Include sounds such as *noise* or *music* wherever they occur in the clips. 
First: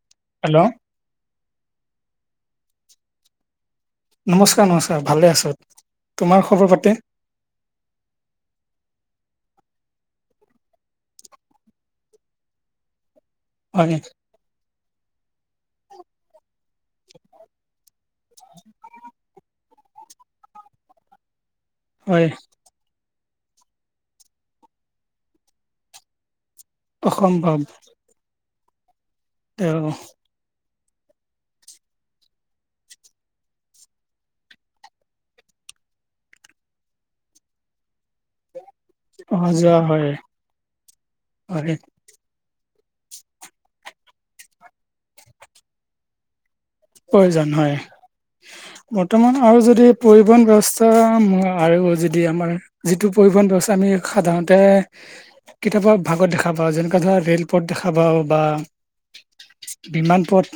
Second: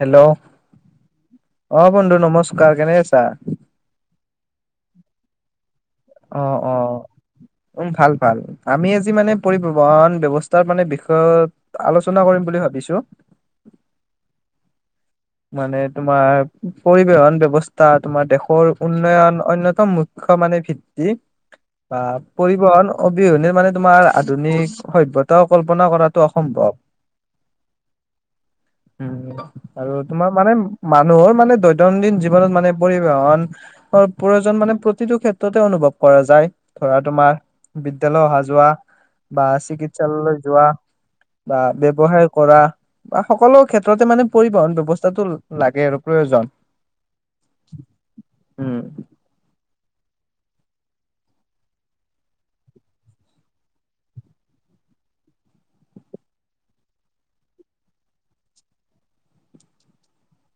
Hello hello অ', বন্ধু নমস্কাৰ, কেনে আছা? নমস্কাৰ নমস্কাৰ, ভালে আছোঁ। অ', অ' উম ভাল ভাল, আমি আজি মানে পৰিবহন ব্যৱস্থাৰ মানে বিষয়ত আলোচনা কৰিম বুলি ভাবিছোঁ। হয় নেকি? মানে তোমাৰ, পৰিবহন ব্যৱস্ স্থা তোমাৰ দেশৰ উন্নয়ন অন্যতম মুখ্য মানে ভিত্তি। হয় আ-পৰিবহন অবিহনে মানে তোমাৰ আধুনিক সভ্যতাও কল্পনা কৰাটো অসম্ভৱ। অসম্ভৱ। উম, তেওঁ আৰু তোমাক মানে মানুহৰ মানে দৈনন্দিন জীৱনত মানে পৰিবহন হয়, প্ৰয়োজন মানে প্ৰতিটো ক্ষেত্ৰতে অনুভৱ কৰা যায়, ধৰা তোমাৰ বিদ্যালয় অহা-যোৱা বা অহা যোৱা হয় চিকিৎসালয়লৈ যোৱা বা হয় ব্যৱসায় কৰা বা সকলো ক্ষেত্ৰতে মানে পৰিবহন ব্যৱস্থাটো লাগে আৰু প্ৰয়োজন। প্ৰয়োজন হয়, উম। মোৰ বৰ্তমান আৰু যদি পৰিবহণ ব্যৱস্থা আৰু যদি আমাৰ যিটো পৰিবহণ ব্যৱস্থা আমি সাধাৰণতে কিতাপৰ ভাগত দেখা পাওঁ, যেনেকুৱা ধৰা ৰে'ল পথ দেখা পাওঁ বা বিমান পথ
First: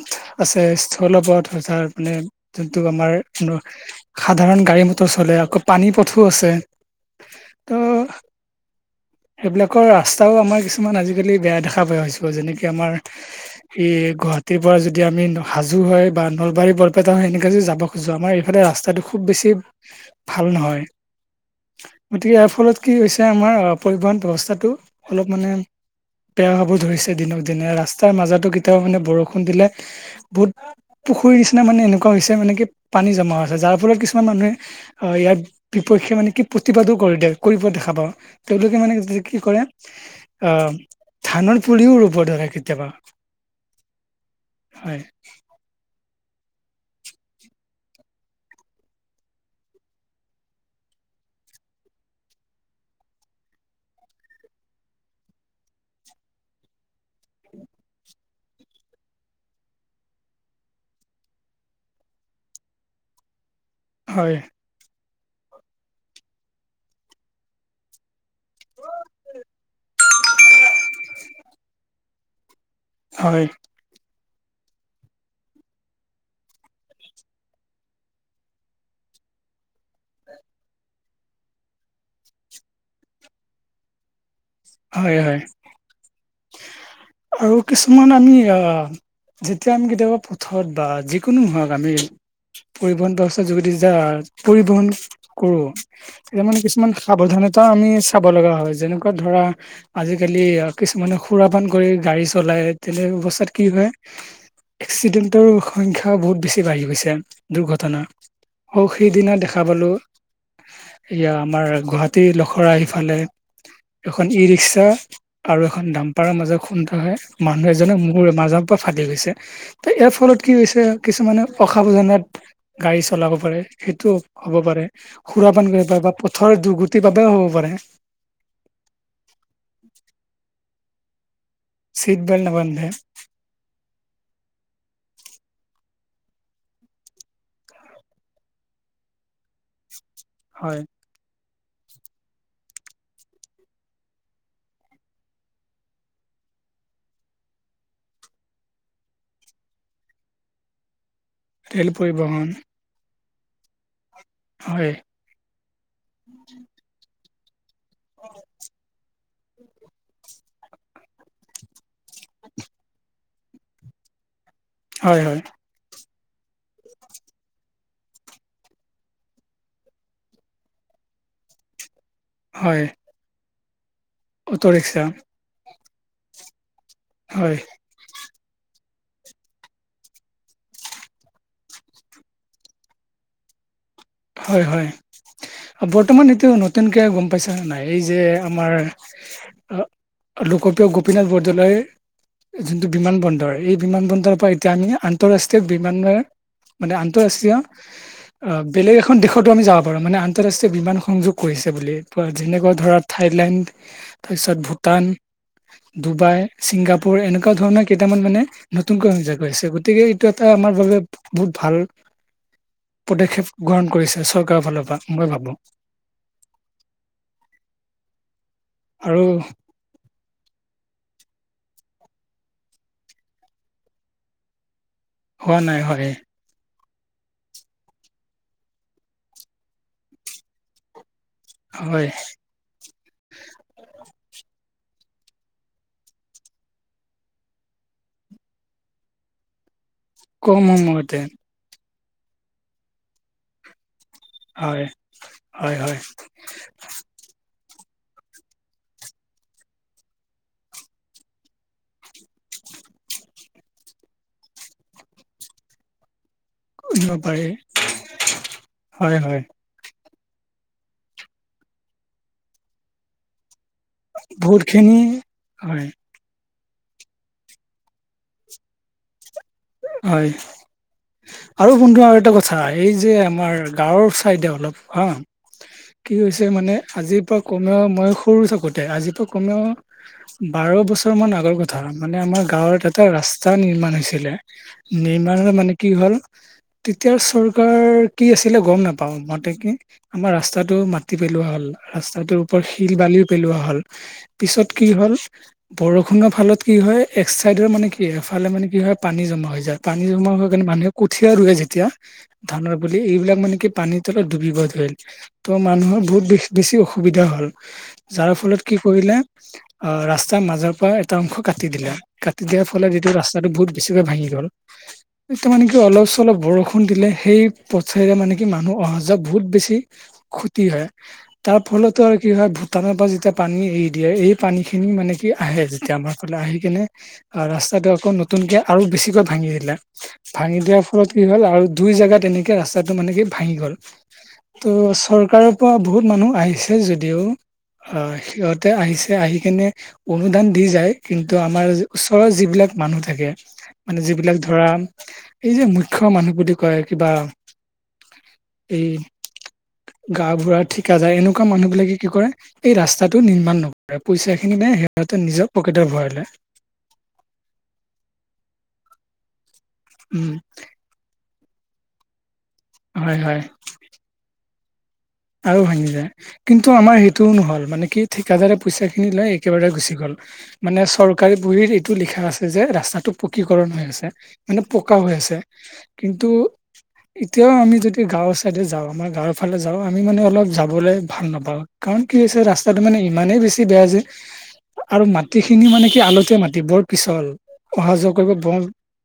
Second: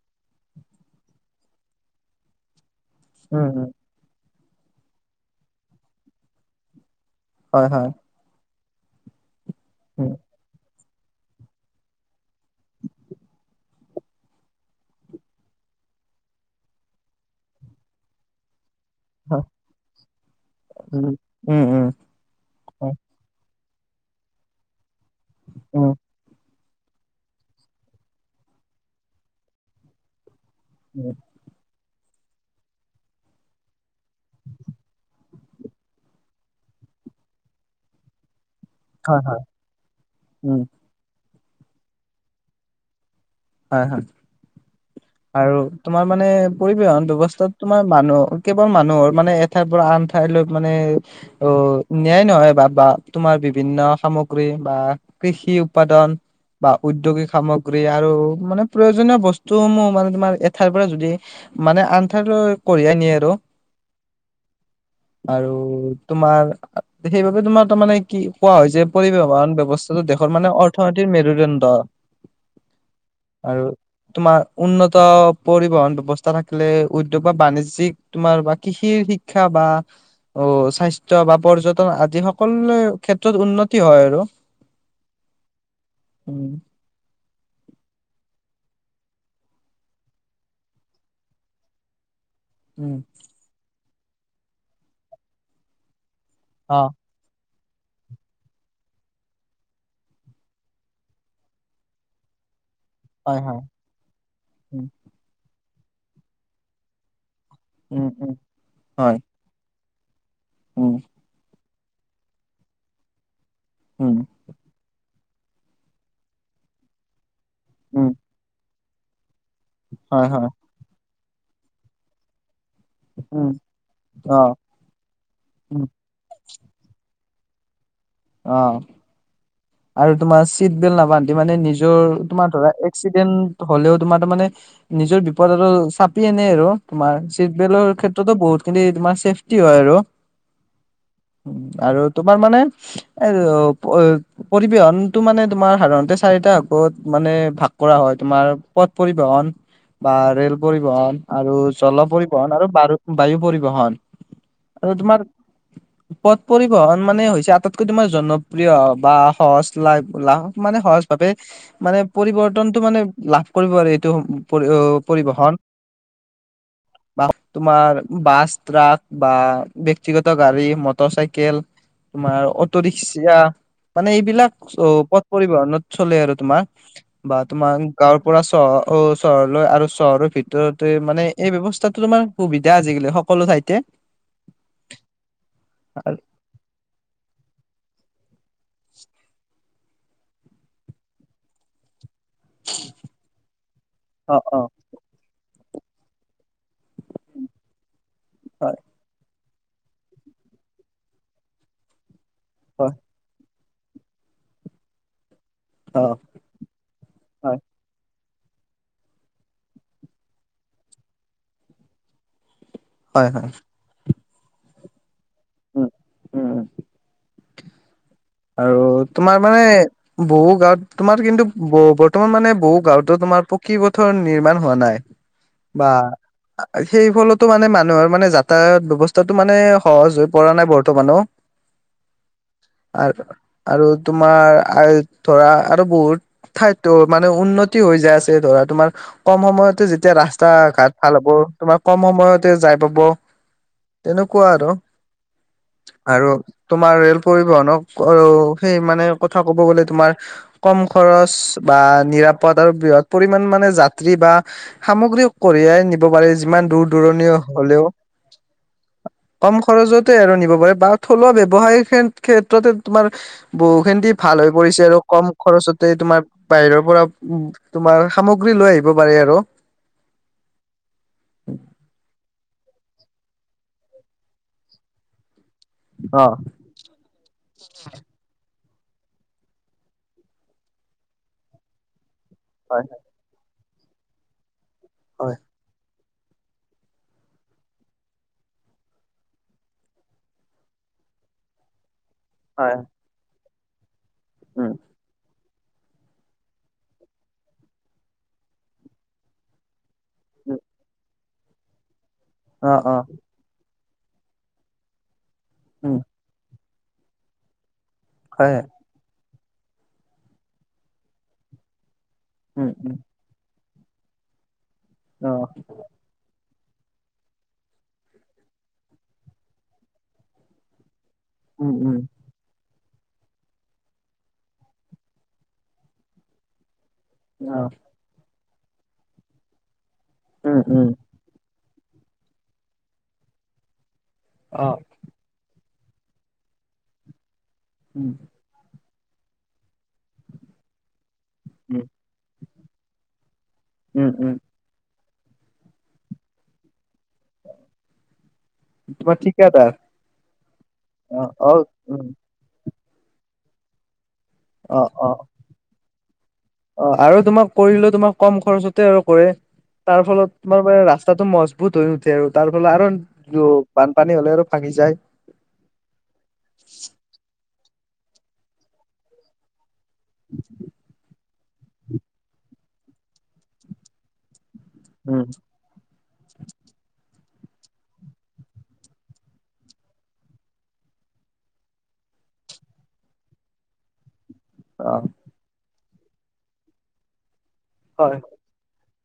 আছে স্থলপথ আছে, তাৰ মানে যোনটো আমাৰ উম, উম, সাধাৰণ গাড়ী মটৰ চলে, আকৌ পানী পথো আছে। হয় ত' হয়। সেইবিলাকৰ উম, ৰাস্তাও আমাৰ কিছু মান আজিকালি বেয়া দেখা পোৱা হৈছোঁ, যেনেকে আমাৰ ই গুৱাহীৰ পৰা যদি আমি হাজ হাজো হৈ বা নলবাৰী-বৰপেটা হৈ এনেকে যদি যাব খুজোঁ, আমাৰ এইফালে ৰাস্তাটো খু খুব হয়, বেছি ভাল নহয়। উম, উম, উম, গতিকে ইয়াৰ ফলত হয়, কি হৈছে, আমাৰ পৰিবহণ ব্যৱস্থাটো অলপ মানে অ' বেয়া হ'ব ধৰিছে দিনক দিনে, ৰাস্তাৰ মাজতো কেতিয়াবা মানে বৰষুণ দিলে বহুত উম, পুখুৰীৰ নিচিনা মানে এনেকুৱা হৈছে মানে কি পানী জমা হৈছে, যাৰ ফলত কিছুমান মানুহে আ-ইয়াৰ বিপক্ষে মানে কি প্ৰতিবাদো কৰি দিয়ে, কৰিব দেখা পাওঁ। তেওঁলোকে মানে হয়, কি হয়, কৰে, উম, আহ, ধানৰ পুলিও ৰুব ধৰে কেতিয়াবা। হয়, হয়। হয়। আৰু তোমাৰ মানে, পৰিবহন ব্যৱস্থাত তোমাৰ মানুহ কেৱল মানুহৰ মানে ঠাইৰ পৰা আন ঠাইলৈ মানে অ, নিয়াই নহয় বা, বা তোমাৰ বিভিন্ন সামগ্ৰী বা কৃষি উৎপাদন বা উদ্যোগিক সামগ্ৰী আৰু মানে প্ৰয়োজনীয় বস্তুসমূহ মানে তোমাৰ এঠাইৰ পৰা যদি, মানে আন ঠাইৰলৈ কঢ়িয়াই নিয়ে আৰু হয়। আৰু তোমাৰ, সেইবাবে তোমাৰটো, মানে কি কোৱা হয় যে, পৰিবহন ব্যৱস্থাটো দেশৰ মানে অৰ্থনৈতিৰ মেৰুদণ্ড হয় আৰু তোমাৰ উন্নত, পৰিবহন ব্যৱস্থা থাকিলে উদ্যোগ বা বাণিজ্যিক তোমাৰ বা কৃষিৰ শিক্ষা বা অ, স্বাস্থ্যয় বা পৰ্যটন আদি সকলোৰে ক্ষেত্ৰত উন্নতি হয় আৰু হয়, হয়। উম আৰু কিছুমান আমি আহ যেতিয়া আমি কেতিয়াবা পথত বা যিকোনো হওক আমি উম পৰিবহন ব্যৱস্থাৰ যোগেদি যাৰ পৰিবহন কৰো, তেতিয়া মানে অ কিছুমান সাৱধানতা আমি চাব লগা হয়, যেনেকুৱা ধৰা আজিকালি কিছুমানে খুৰাপান কৰি গাড়ী চলাই, তেনে অৱস্থাত কি হয়। উম এক্সিডেণ্টৰ সংখ্যাও বহুত বেছি বাঢ়ি গৈছে। দুৰ্ঘটনা, উম উম সৌ হয় সেইদিনা দেখা পালো উম। এয়া, আমাৰ গুৱাহাটী লখৰা সিফালে উম। ই-ৰিক্সা আৰু এখন ডাম্পাৰৰ মাজত খুন্দা হয়, মানুহ এজনে উম মোৰ মাজত পৰা ফাটি গৈছে, ইয়াৰ হয় ফলত হয় কি হৈছে, কিছুমানে অসাবধনত গাড়ী চলাব উম পাৰে, সেইটো অ হ'ব পাৰে। সুৰাপান উম কৰিব পাৰে, বা পথৰ দুৰ্গতিৰ বাবেও হ'ব পাৰে। অ। আৰু তোমাৰ চিট বেল্ট নাবান্ধি মানে, নিজৰ চিট বেল্ট তোমাৰ ধৰা নাবান্ধে এক্সিডেণ্ট হলেও তোমাৰ তাৰ মানে নিজৰ বিপদ আৰু *unintelligible* আনে আৰু তোমাৰ চিট বেল্টৰ ক্ষেত্ৰটো বহুতখিনি তোমাৰ চেফ টি হয় আৰু হয়। আৰু তোমাৰ মানে, *unintelligible* পৰিবহনটো মানে তোমাৰ সাধাৰণতে চাৰিটা ভাগত মানে ভাগ কৰা হয়। তোমাৰ পথ পৰিবহন বা ৰেল পৰিবহণ আৰু জল পৰিবহন আৰু বাৰু বায়ু পৰিবহন। আৰু হয় তোমাৰ পথ পৰিবহন মানে হৈছে, আটাইতকৈ তোমাৰ জনপ্ৰিয় অ, সহজ লাইফ, লাভ মানে সহজ ভাৱে মানে পৰিৱৰ্তনটো মানে লাভ কৰিব পাৰি, এইটো পৰি হয় হয় পৰিবহন। *inaudible* বা তোমাৰ বাছ, ট্ৰাক বা ব্যক্তিগত গাড়ী, মটৰ চাইকেল তোমাৰ অটো, হয় ৰিক্সা মানে এইবিলাক অটো ৰিক্সা অ পৰিবহনত চলে আৰু তোমাৰ, বা হয় তোমাৰ গাঁওৰ পৰা চহৰ অ চহৰলৈ আৰু চহৰৰ ভিতৰতে মানে এই ব্যয়ৱস্থাটো তোমাৰ সুবিধা আজিকালি সকলো ঠাইতে। হয় হয় বৰ্তমান এতিয়া ন তেনকে গম পাইছা নাই, এই যে আমাৰ আ লোকপ্ৰিয় গোপীনাথ বৰদলৈয় যোনটো বিমান বন্দৰ এই বিমান বন্দৰ অ পৰা অ এতিয়া আমি আন আন্ত ৰাষ্ট্ৰীয় বিমান মানে আন্ত ৰাষ্ট্ৰীয় আ হয় বেলেগ এখন দেশতো আমি যাব পাৰোঁ মানে আন্তঃৰাষ্ট্ৰীয় বিমান সংযোগ কৰিছে বুলি, যেনেকুৱা হয় ধৰা থাইলেণ্ড তাৰপিছত ভূটান, অ ডুবাই, ছিংগাপুৰ এনেকুৱা হয় ধৰণৰ কেইটামান মানে নতুনকৈ সজৈ পাইছে, গতিকে এইটো এটা আমাৰ বাবে বহুত ভাল *unintelligible* পদক্ষেপ হয় গ্ৰহণ কৰিছে চৰকাৰৰ ফালৰ পৰা মই ভাবো। *inaudible* আৰু তোমাৰ মানে বহু গাঁৱত তোমাৰ কিন্তু ব বৰ্তমান মানে বহু গাঁৱতো তোমাৰ পকী পথৰ নিৰ্মাণ হোৱা নাই। হোৱা নাই বা হয় সেই ফলতো মানে মানুহৰ মানে যাতায়াত ব্যৱস্থাটো মানে সহজ হৈ পৰা নাই বৰ্তমানো। হয়। আৰু আৰু তোমাৰ আৰু ধৰা আৰু বহুত ঠাইতো মানে উন্নতি হৈ যায় আছে ধৰা তোমাৰ কম সময়তে যেতিয়া এতিয়া ৰাস্তা কম ঘাট সময়তে ভাল হ'ব তোমাৰ কম সময়তে যাই পাব। তেনেকুৱা আৰু হয় হয় হয় আৰু তোমাৰ ৰেল পৰিবহনক অৰো সেই মানে কথা ক'ব গলে তোমাৰ কম খৰচ বা নিৰাপদ আৰু বৃহৎ পৰিমণ মানে যাত্ৰী বা সামগ্ৰীও কঢ়িয়াই নিব পাৰে যিমান দূৰ কৰিব দূৰণি পাৰি হলেও হয় হয় কম খৰজতে আৰু নিব পাৰে বা থলুৱা ব্যৱসায় ক্ষেত্ৰতে তোমাৰ বহু খিনদি ভাল হৈ বহুত পৰিছে আৰু খিনি কম খৰচতে হয় তোমাৰ বাহিৰৰ পৰা উ তোমাৰ সামগ্ৰী লৈ আহিব পাৰে আৰু। হয়। আৰু বন্ধু আৰু এটা কথা এই যে আমাৰ গাঁৱৰ চাইডে অলপ হা কি অ হৈছে মানে আজিৰ পৰা কমেও মই সৰু থাকোঁতে আজি কমেও বাৰ বছৰ মান আগৰ কথা মানে আমাৰ গাঁৱত হয় এটা ৰা টা নিৰ্মাণ হৈছিলে, নিৰ্মাণ হয় এটা মানে কি হ'ল, তেতিয়া চৰকাৰ কি আছিলে গম নাপাওঁ সঠিকে। আমাৰ ৰাস্তাটো মাটি পেলোৱা হল, ৰাস্তাটোৰ ওপৰত হয় শিল বালিও পেলোৱা হল, পিছত উম কি কি হ'ল বৰষুণৰ ফালত কি হয় এক চাইডৰ মানে কি এফালে মানে কি হয় পানী জমা হৈ যায়। পানী জমা হয় উম কিনে মানুহে কঠিয়া ৰুৱে যেতিয়া ধানৰ অ', বুলি অ', এইবিলাক মানে কে পানীৰ তলত ডুবিব ধৰিল, ত উম মানুহৰ বহুত বে বেছি অসুবিধা হল। যাৰ ফলত হয়। কি কৰিলে আহ ৰাস্তাৰ মাজৰ পৰা এটা অংশ কাটি দিলে। কাটি দিয়াৰ উম ফলত উম এইতিটো ৰাস্তাটো বহুত বেছিকে ভাঙি গ'ল, এইটো অ', মানে কি অলচ অলপ বৰষুণ দিলে সেই পথাইৰে মানে কি মানুহ অহা যোৱা বহুত বেছি ক্ষতি হয় তাৰ উম উম ফলতো আৰু কি হয় ভূটানৰ পা যেতিয়া পানী এৰি দিয়ে এই পানী খিনি মানে কি আহে যেতিয়া আমাৰ ফলে আহি কিনে অ', ৰাস্তাটো আকৌ নতুনকে আৰু বেছিকৈ ভাঙি দিলে। ভাঙি উম দিয়াৰ উম ফলত কি হ'ল আৰু দুই জেগাত তেনেকে ৰাস্তাটো মানে কি ভাঙি গ'ল। ত' অ চৰকাৰৰ *unintelligible* বহুত মানুহ আহিছে যদিও উম আহ সিহঁত তে আহিছে, আহি কেনে অনুদান দি যায় কিন্তু আমাৰ উম ওচৰৰ যিবিলাক মানুহ থাকে, মানে উম উম যিবিলাক ধৰা এই যে মুখ্য মানুহ বুলি কয়। কিবা তোমাৰ থি গা বুঢ়া ঠিকা যায়। এনেকুৱা মানুহ বিলাকে উম কি কৰে, এই ৰাস্তাটো নিৰ্মাণ ন--ৰে। পইচা খিনি নে অ অ সিহঁতে নিজৰ পকেটৰ ভৰাই লই। অ আৰু তোমাক কৰিলেও তোমাক কম খৰচতে আৰু কৰে, তাৰ উম ফলত তোমাৰ ৰাস্তাটো মজবুত হৈ নুঠে আৰু তাৰ ফল হয় হয় কাৰণটো বানপানী হ'লে আৰু ভাঙি যায়। আৰু ভাঙি যায় কিন্তু আমাৰ সেইটোও নহল, মানে কি ঠিকাদাৰে পইচা খিনি লৈ একেবাৰে গুচি গ গল মানে চৰকাৰী বহীৰ এইটো লিখা আছে যে ৰাস্তাটো পকীকৰণ হৈ আছে। মানে পকা হৈ আছে। অ কিন্তু এতিয়াও আমি যদি গাঁৱৰ ছাইডে যাওঁ, আমাৰ গাঁৱৰ ফালে যাওঁ। আমি মানে অলপ যাবলৈ ভাল নাপাওঁ কাৰণ কি হৈছে ৰাস্তাটো মানে ইমানেই বেছি বেয়া যে, আৰু মাটিখিনি মানে কি আলতীয়া মাটি, বৰ পিছল। অহা যোৱা হয় কৰিব ব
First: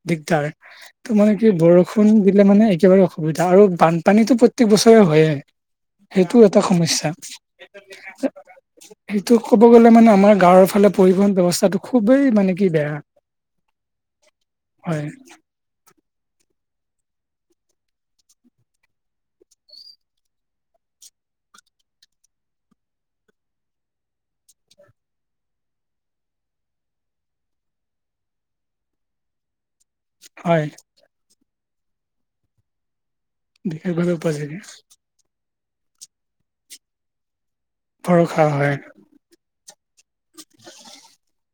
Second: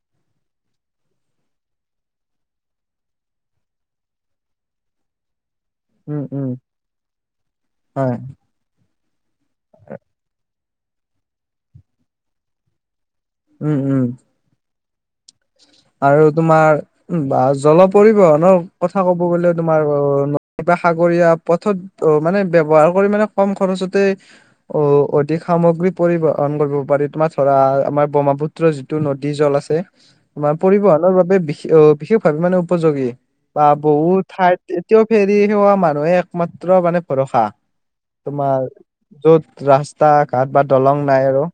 দিগদাৰ। ত' মানে কি বৰষুণ দিলে মানে একেবাৰে অসুবিধা আৰু বানপানীটো প্ৰত্যেক বছৰে হয়ে। উম সেইটো উম এটা সমস্যা। হয় সেইটো ক'ব গ'লে মানে আমাৰ গাঁৱৰ ফালে পৰিবহন ব্যৱস্থাটো খুবেই মানে কি বেয়া। উম উম। হয়। আৰু তোমাৰ বা জল পৰিবহনৰ কথা ক'ব গ'লে তোমাৰ *unintelligible* সাগৰীয়া পথত অ মানে, ব্যৱহাৰ কৰি মানে কম খৰচতে অ অধিক সামগ্ৰী পৰিবহন কৰিব পাৰি। তোমাৰ ধৰা, আমাৰ ব্ৰহ্মপু টো যিটো নদী জল আছে। আমাৰ হয় পৰিবহনৰ বাবে বিশ অ বিশেষভাৱে মানে উপযোগী। বা বিশেষভাৱে বহুত উপযোগী ঠাইত এতিয়াও ফেৰি সেৱা মানুহে একমাত্ৰ মানে ভৰসা। ভৰসা তোমাৰ হয় য'ত ৰাস্তা ঘাট বা দলং নাই আৰু।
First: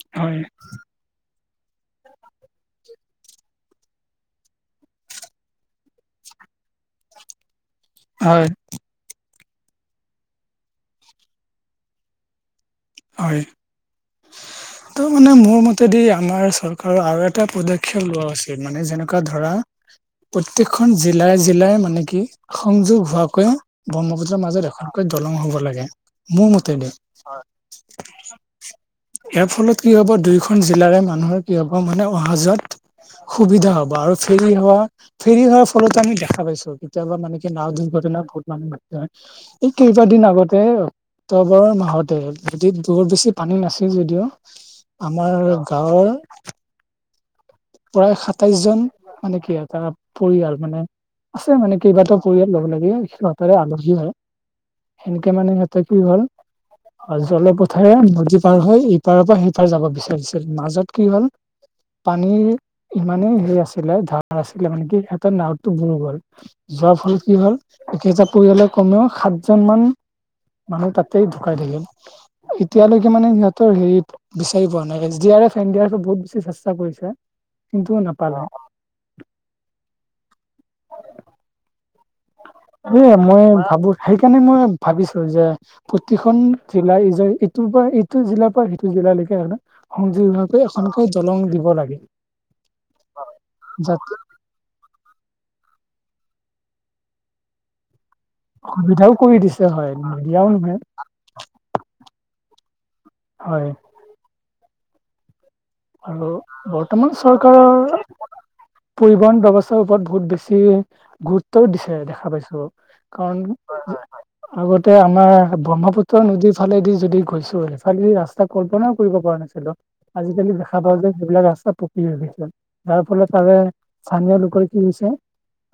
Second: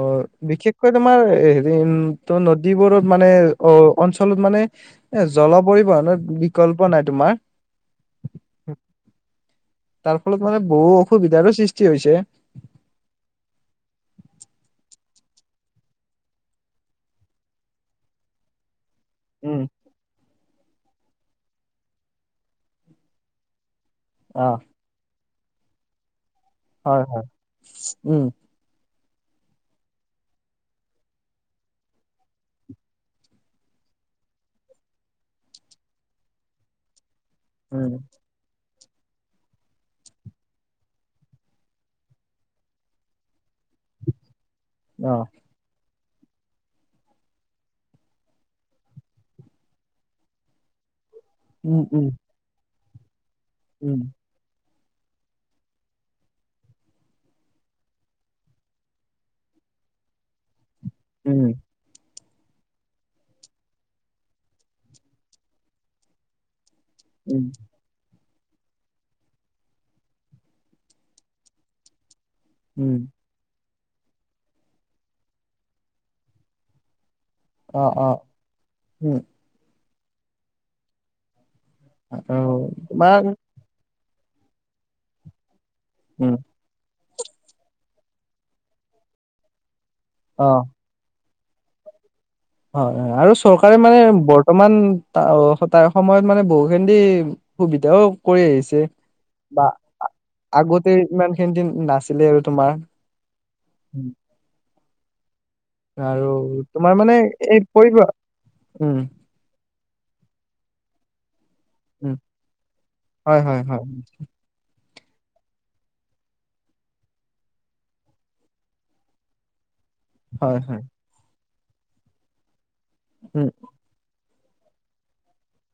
অ, হয় বিশেষকৈ তোমাৰ হেৰি উম ত' নদীবোৰত মানে অ অঞ্চলত মানে এ জল পৰিবহনৰত বিকল্প নাই তোমাৰ। হয়। তাৰ ফলত মানে বহু অসুবিধাৰো সৃষ্টি হৈছে। হয়। ত' মানে মোৰ মতেদি আমাৰ চৰকাৰ আৰু এটা পদক্ষেপ লোৱা *unintelligible* মানে যেনেকুৱা ধৰা, উম, প্ৰত্যেকখন জিলাই জিলাই মানে কি সংযোগ হোৱাকৈ ব্ৰহ্মপুত্ৰৰ অ', মাজত এখন কৈ দলং হ'ব লাগে, মোৰ মতে দি। হয়, হয়, উম। ইয়াৰ ফলত কি হ'ব, দুয়োখন জিলাৰে মানুহৰ কি হ'ব, মানে অহা যোৱাত সুবিধা হ'ব আৰু ফেৰী অহা ফেৰী হোৱাৰ ফলতো আমি দেখা পাইছো। কেতিয়াবা মানে নাওঁ উম, দুৰ্ঘটনাত বহুত মানুহ মৰি নহয়। এই কেইবাদিন আগতে ক্টবৰৰ মাহতে নদীত বৰ বেছি পানী নাছিল যদিও, অ', আমাৰ গাঁৱৰ প্ৰায় সাতাইশ জন মানে কি এটা পৰিয়াল মানে আছে মানে উম, উম, কেইবাতোও পৰিয়াল লগ লগে সিহঁতেৰে আলহী উম, হয়। সেনেকে মানে সিহঁতে কি হ'ল অ' জলে পথেৰে নদী পাৰ হৈ ইপাৰৰ পৰা সিপাৰ যাব বিচাৰিছিল। মাজত কি হ'ল উম, পানীৰ ইমানেই হেৰি আছিলে ধাৰ আছিলে মানে কি এটা নাৱতো বুৰ গ'ল। যোৱাৰ ফলত কি উম, হ'ল একেটা পৰিয়ালৰ কমেও সাতজন মান মানুহ তাতে ঢুকাই থাকিল। উম, এতিয়ালৈকে মানে সিহঁতৰ হেৰি বিচাৰি পোৱা নাই। S D R F N D আৰফে বহুত বেছি চেষ্টা কৰিছে কিন্তু অ' অ' নাপালে উম। আৰু এ তোমাৰ মই ভাবো, সেইকাৰণে মই ভাবিছো যে উম। প্ৰতিখন জিলা ইজ ইটোৰ পৰা ইটো জিলাৰ পৰা সিটো জিলালৈকে হয় নে সংযোগী অ হওঁতে এখন দলং দিব লাগে। হয় হয় আৰু চৰকাৰে মানে যাতে বৰ্তমান তা তাৰ সময়ত মানে বহু খিনি সুবিধাওঁ কৰি আহিছে, সুবিধাও কৰি দিছে বা হয় নিদিয়াও নহয় আগতে ইমান খিনি দিন নাছিলে আৰু তোমাৰ। হয়। আৰু তোমাৰ মানে বৰ্তমান এই চৰকাৰৰ পৰিব উম পৰি পুৰণ ব্যৱস্থাৰ ওপৰত বহুত বেছি গুৰুত্ব তো দিছে উম দেখা পাইছো। কাৰণ হয় হয় হয় আগতে আমাৰ ব্ৰহ্মপুত্ৰ নদীৰ ফালেদি যদি গৈছো, সেইফালে ৰাস্তা কল্পনাও কৰিব পৰা নাছিলো। আজিকালি হয় দেখা হয় পাওঁ যে সেইবিলাক ৰাস্তা পকী হৈ গৈছে। যাৰ ফলত উম তাৰে স্থানীয় লোকৰ কি কৈছে?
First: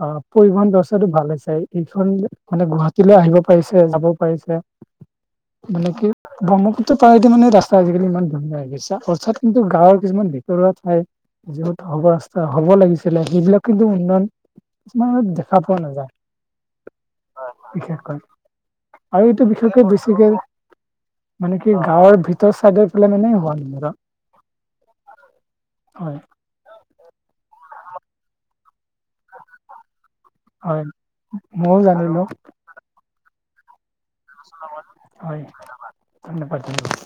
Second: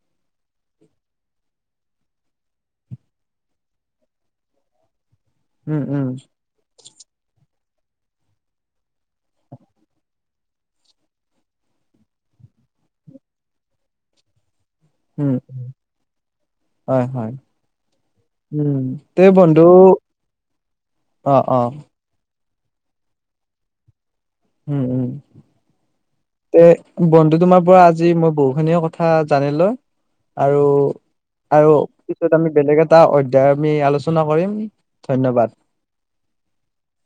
অ' পৰিবহন ব্যৱস্থাটো ভাল হৈছে, ইখন মানে গুৱাহাটীলৈ আহিব পাৰিছে যাব পাৰিছে। *inaudible* মানে কি উম ব্ৰহ্মপুত্ৰ পাৰেদি মানে ৰাস্তা আজি কালি ইমান ধুনীয়া হৈ গৈছে। অৰ্থাৎ গাঁৱৰ কিছুমান ভিতৰুৱা ঠাই। যিহেতু হ'ব ৰাস্তা হ'ব লাগিছিলে সেইবিলাক কিন্তু উন্নয়ন কিছুমানত উম দেখা পোৱা নাযায়। হয় হয় বিশেষকৈ, উম তে আৰু এইটো বন্ধু বিশেষকৈ বেছিকে অ অ মানে কি গাঁৱৰ ভিতৰ চাইডৰ ফালে মানে হোৱা নাই। উম উম। হয় তে বন্ধু তোমাৰ পৰা আজি মই বহু খিনিয়ে কথা জানিলো। আৰু হয় আৰু ময়ও জানিলো পিছত আমি বেলেগ এটা অধ্যায় আমি আলো হয় ধন্যবাদ ধন্যবাদ।